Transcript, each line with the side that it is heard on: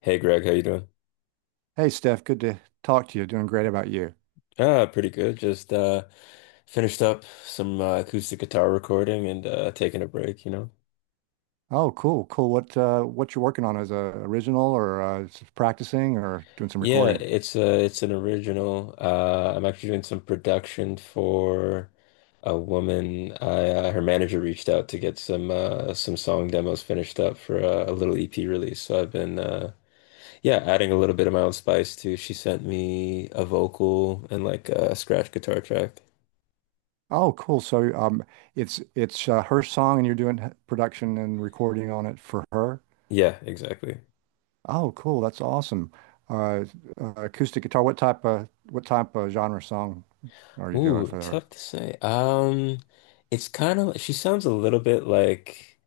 left: Hey Greg, how you doing?
right: Hey Steph, good to talk to you. Doing great about you.
left: Ah, pretty good. Just finished up some acoustic guitar recording and taking a break, you know.
right: Oh, cool, cool. What you're working on as a original or practicing or doing some
left: Yeah,
right: recording?
left: it's an original. I'm actually doing some production for a woman. I Her manager reached out to get some some song demos finished up for a little EP release. So I've been yeah, adding a little bit of my own spice too. She sent me a vocal and like a scratch guitar track.
right: Oh, cool. So it's her song and you're doing production and recording on it for her.
left: Yeah, exactly.
right: Oh, cool. That's awesome. Uh, acoustic guitar. What type of genre song are you doing
left: Ooh,
right: for her?
left: tough to say. It's kind of she sounds a little bit like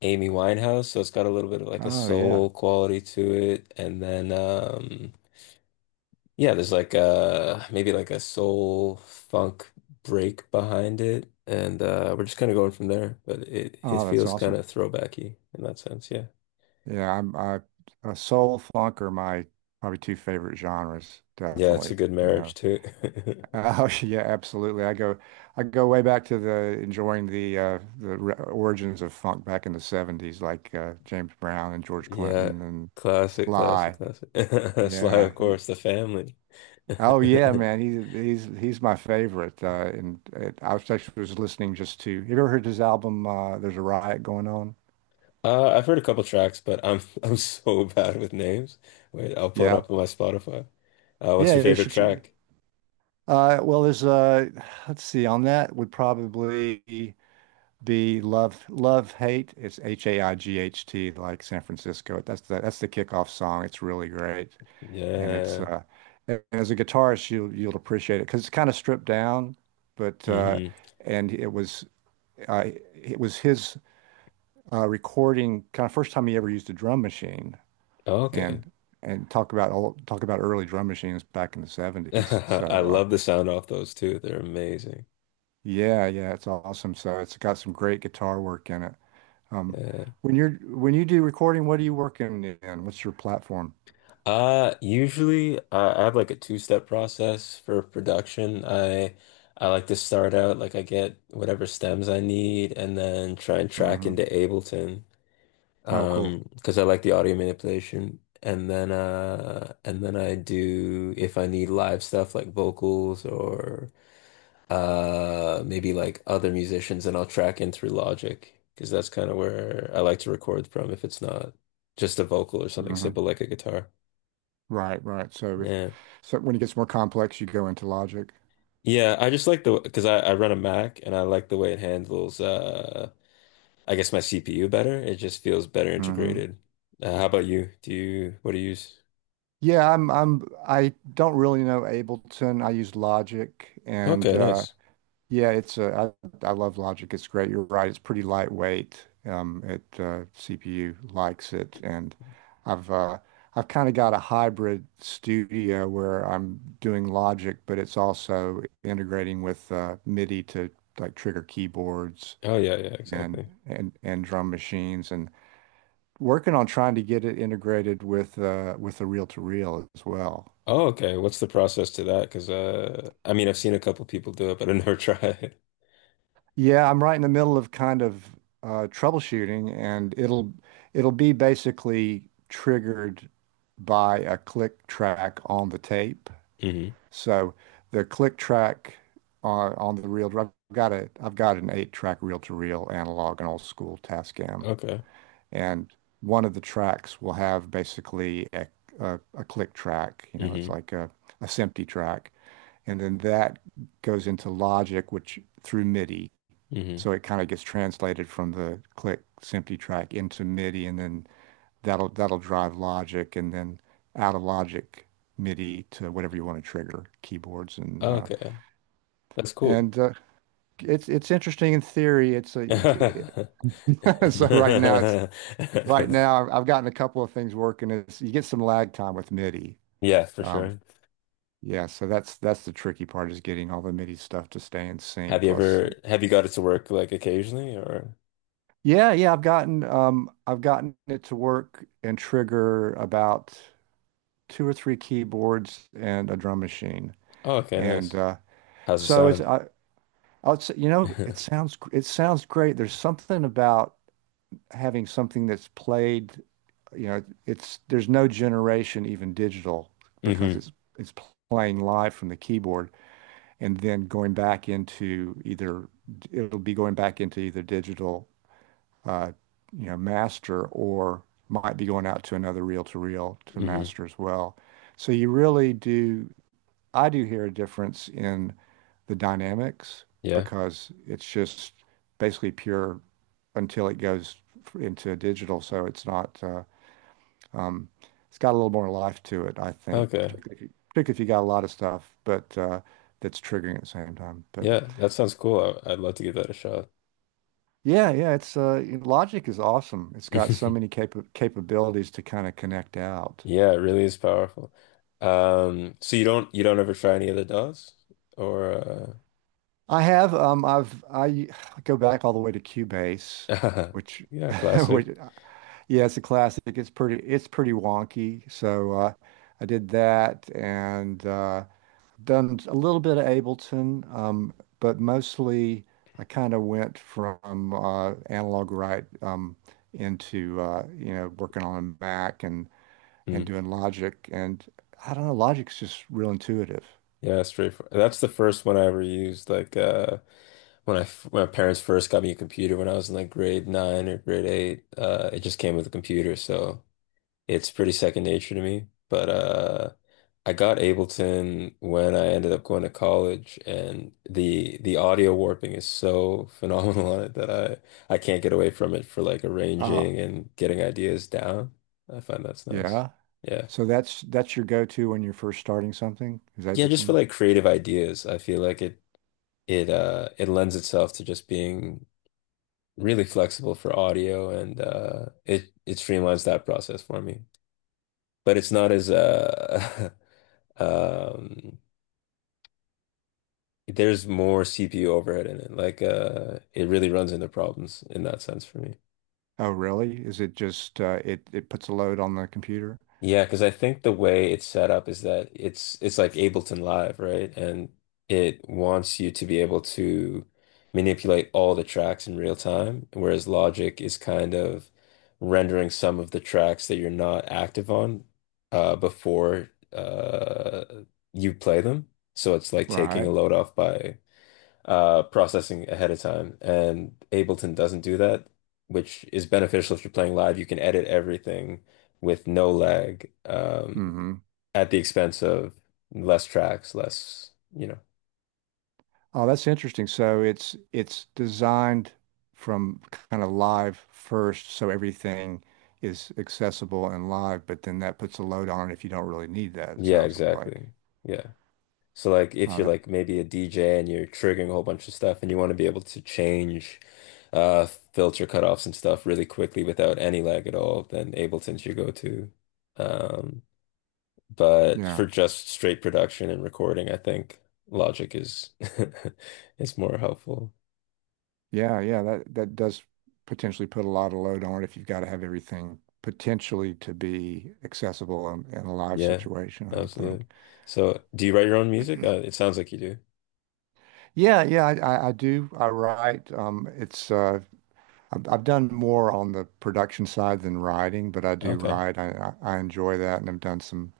left: Amy Winehouse, so it's got a little bit of like a
right: Oh, yeah.
left: soul quality to it, and then yeah, there's like maybe like a soul funk break behind it, and we're just kind of going from there. But it
right: Oh, that's
left: feels kind
right: awesome.
left: of throwbacky in that sense, yeah.
right: Yeah, I'm I soul funk are my probably two favorite genres,
left: Yeah, it's a
right: definitely.
left: good
right: Yeah.
left: marriage too.
right: Oh yeah, absolutely. I go way back to the enjoying the origins of funk back in the '70s, like James Brown and George
left: Yeah,
right: Clinton and
left: classic, classic,
right: Sly.
left: classic. Sly,
right: Yeah.
left: of course, the family.
right: Oh yeah, man. He's my favorite. And I was actually was listening just to. Have you ever heard his album? There's a riot going on.
left: I've heard a couple tracks, but I'm I'm so bad with names. Wait, I'll pull it
right: Yeah.
left: up on my Spotify. What's
right: Yeah.
left: your
right: You
left: favorite
right: should.
left: track?
right: Well, there's let's see. On that would probably. The Love Love Hate. It's Haight, like San Francisco. That's the kickoff song. It's really great, and it's
left: Yeah.
right: and as a guitarist, you you'll appreciate it because it's kind of stripped down, but
left: Hmm.
right: and it was his recording kind of first time he ever used a drum machine,
left: Okay.
right: and talk about early drum machines back in the '70s.
left: I
right: So
left: love the sound off those too. They're amazing.
right: yeah, yeah, it's awesome. So it's got some great guitar work in it. Um,
left: Yeah.
right: when you do recording, what are you working in? What's your platform?
left: Usually I have like a two-step process for production. I like to start out like I get whatever stems I need and then try and track
right: hmm
left: into Ableton.
right: Oh, cool.
left: Because I like the audio manipulation. And then I do if I need live stuff like vocals or maybe like other musicians, and I'll track in through Logic because that's kind of where I like to record from if it's not just a vocal or something
right: hmm
left: simple like a guitar.
right: Right, right. So if
left: Yeah.
right: so when it gets more complex, you go into Logic.
left: Yeah, I just like the because I run a Mac and I like the way it handles I guess my CPU better. It just feels better
right: hmm
left: integrated. How about you? Do you what do you use?
right: Yeah, I don't really know Ableton. I use Logic, and
left: Okay, nice.
right: yeah, it's I love Logic. It's great. You're right. It's pretty lightweight. It CPU likes it, and I've uh, I've kind of got a hybrid studio where I'm doing Logic, but it's also integrating with MIDI to like trigger keyboards
left: Oh yeah, yeah,
right: and
left: exactly.
right: drum machines, and working on trying to get it integrated with the reel to reel as well.
left: Oh, okay. What's the process to that? Because I mean, I've seen a couple people do it, but I never tried.
right: Yeah, I'm right in the middle of troubleshooting, and it'll be basically triggered by a click track on the tape.
left: Hmm.
right: So the click track on the reel, I've got an eight track reel to reel analog an old school Tascam,
left: Okay.
right: and one of the tracks will have basically a click track. You know, it's
left: Hmm.
right: like a SMPTE track, and then that goes into Logic, which through MIDI.
left: Hmm.
right: So it kind of gets translated from the click Simply track into MIDI, and then that'll drive Logic, and then out of Logic MIDI to whatever you want to trigger keyboards and
left: Okay. That's cool.
right: and uh, it's interesting in theory. It's a so right now it's right now I've gotten a couple of things working. Is you get some lag time with MIDI.
left: Yeah, for
right: Um,
left: sure.
right: yeah, so that's the tricky part is getting all the MIDI stuff to stay in
left: Have
right: sync
left: you
right: plus
left: ever have you got it to work like occasionally or?
right: yeah, yeah, I've gotten it to work and trigger about two or three keyboards and a drum machine.
left: Oh, okay,
right: And
left: nice. How's it
right: it's
left: sound?
right: I'll say, you know, it
left: Hmm.
right: sounds it sounds great. There's something about having something that's played, you know, it's there's no generation even digital because it's playing live from the keyboard and then going back into either digital uh, you know, master, or might be going out to another reel-to-reel to
left: Hmm.
right: master as well. So you really do, I do hear a difference in the dynamics
left: Yeah.
right: because it's just basically pure until it goes into digital. So it's not, um, it's got a little more life to it, I think,
left: Okay.
right: particularly if you got a lot of stuff, but that's triggering at the same time. But
left: Yeah, that sounds cool. I'd love to give that a shot.
right: yeah, yeah, it's Logic is awesome. It's got so many capabilities to kind of connect out.
left: Yeah, it really is powerful. So you don't ever try any of the DAWs or
right: I have I've I go back all the way to Cubase,
left: uh
right: which
left: yeah, classic.
right: which yeah, it's a classic. It's pretty wonky. So I did that, and done a little bit of Ableton, but mostly I kind of went from analog right into you know working on a Mac and
left: Mm,
right: doing logic. And I don't know, logic's just real intuitive.
left: yeah, straightforward. That's the first one I ever used. When my parents first got me a computer when I was in like grade nine or grade eight, it just came with a computer, so it's pretty second nature to me, but I got Ableton when I ended up going to college, and the audio warping is so phenomenal on it that I can't get away from it for like arranging
right: Ah,
left: and getting ideas down. I find that's nice.
right: yeah.
left: Yeah,
right: So that's your go-to when you're first starting something is
left: yeah, just for
right: Ableton.
left: like creative ideas, I feel like it lends itself to just being really flexible for audio, and it it streamlines that process for me. But it's not as. um There's more CPU overhead in it. Like, it really runs into problems in that sense for me.
right: Oh, really? Is it just it it puts a load on the computer?
left: Yeah, because I think the way it's set up is that it's like Ableton Live, right? And it wants you to be able to manipulate all the tracks in real time, whereas Logic is kind of rendering some of the tracks that you're not active on before you play them. So it's like taking a
right: Right.
left: load off by processing ahead of time. And Ableton doesn't do that, which is beneficial if you're playing live. You can edit everything with no lag,
right: hmm
left: at the expense of less tracks, less, you know.
right: Oh, that's interesting. So it's designed from kind of live first, so everything is accessible and live, but then that puts a load on it if you don't really need that, it
left: Yeah,
right: sounds like.
left: exactly. Yeah. So like if you're
right: Uh,
left: like maybe a DJ and you're triggering a whole bunch of stuff and you want to be able to change filter cutoffs and stuff really quickly without any lag at all, then Ableton's your go-to. Um But
right: yeah.
left: for just straight production and recording, I think Logic is is more helpful.
right: Yeah, yeah, that that does potentially put a lot of load on it if you've got to have everything potentially to be accessible in a live
left: Yeah,
right: situation, I would think.
left: absolutely. So, do you write your own music? It sounds like you do.
right: I do. I write. It's I've done more on the production side than writing, but I do
left: Okay.
right: write. I enjoy that, and I've done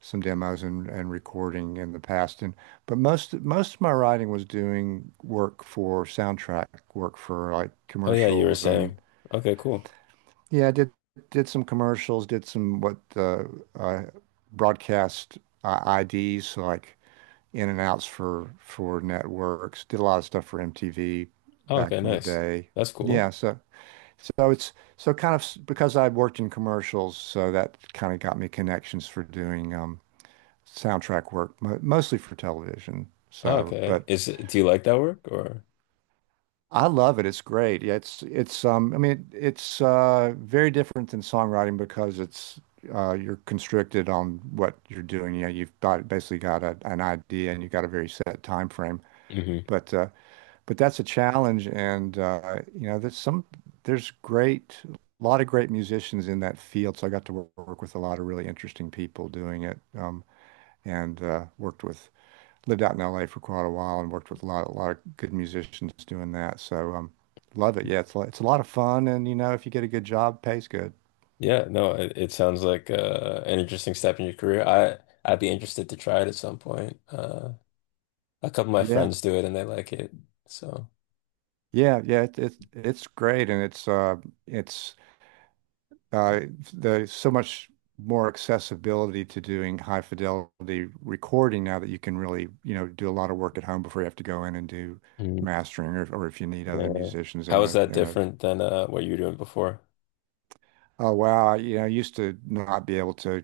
right: some demos and recording in the past. And but most of my writing was doing work for soundtrack, work for like
left: Oh yeah, you were
right: commercials and
left: saying. Okay, cool.
right: yeah, I did some commercials, did some what uh broadcast IDs, so like in and outs for networks. Did a lot of stuff for MTV
left: Oh,
right: back
left: okay,
right: in the
left: nice.
right: day.
left: That's
right: Yeah,
left: cool.
right: so so it's so kind of s- Because I worked in commercials, so that kind of got me connections for doing soundtrack work, mo mostly for television.
left: Oh,
right: So,
left: okay.
right: but
left: Is Do you like that work or?
right: I love it. It's great. Yeah, it's I mean it's very different than songwriting because it's you're constricted on what you're doing. You know, you've got a, an idea, and you've got a very set time frame.
left: Hmm.
right: But uh but that's a challenge, and you know there's some there's great a lot of great musicians in that field. So I got to work with a lot of really interesting people doing it, and worked with lived out in LA for quite a while and worked with a lot of good musicians doing that. So, love it. Yeah, it's a lot of fun, and you know, if you get a good job, pays good.
left: Yeah, no, it sounds like an interesting step in your career. I'd be interested to try it at some point. A couple of my
right: Yeah,
left: friends do it and they like it. So,
right: it's great, and it's uh, there's so much more accessibility to doing high fidelity recording now that you can really, you know, do a lot of work at home before you have to go in and do
left: Mm,
right: mastering, or if you need other
left: yeah.
right: musicians
left: How
right: in
left: is
right: a
left: that
right: in a.
left: different than what you were doing before?
right: Oh wow, you know, I used to not be able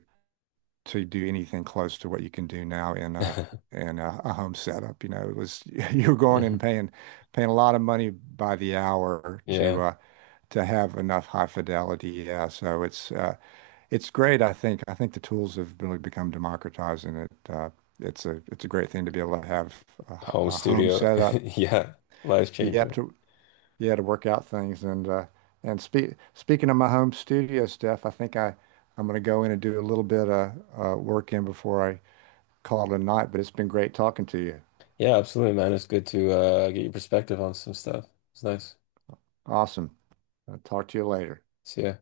right: to do anything close to what you can do now in a home setup. You know, it was you were going in and
left: Mhm.
right: paying paying a lot of money by the hour
left: Yeah,
right: to have enough high fidelity. Yeah, so it's great. I think the tools have really become democratized, and it's a great thing to be able to have
left: home
right: a home
left: studio.
right: setup.
left: Yeah, life
right: You have
left: changer.
right: to you have to work out things, and speaking of my home studio stuff, I think I. I'm going to go in and do a little bit of work in before I call it a night, but it's been great talking to you.
left: Yeah, absolutely, man. It's good to get your perspective on some stuff. It's nice.
right: Awesome. I'll talk to you later.
left: See ya.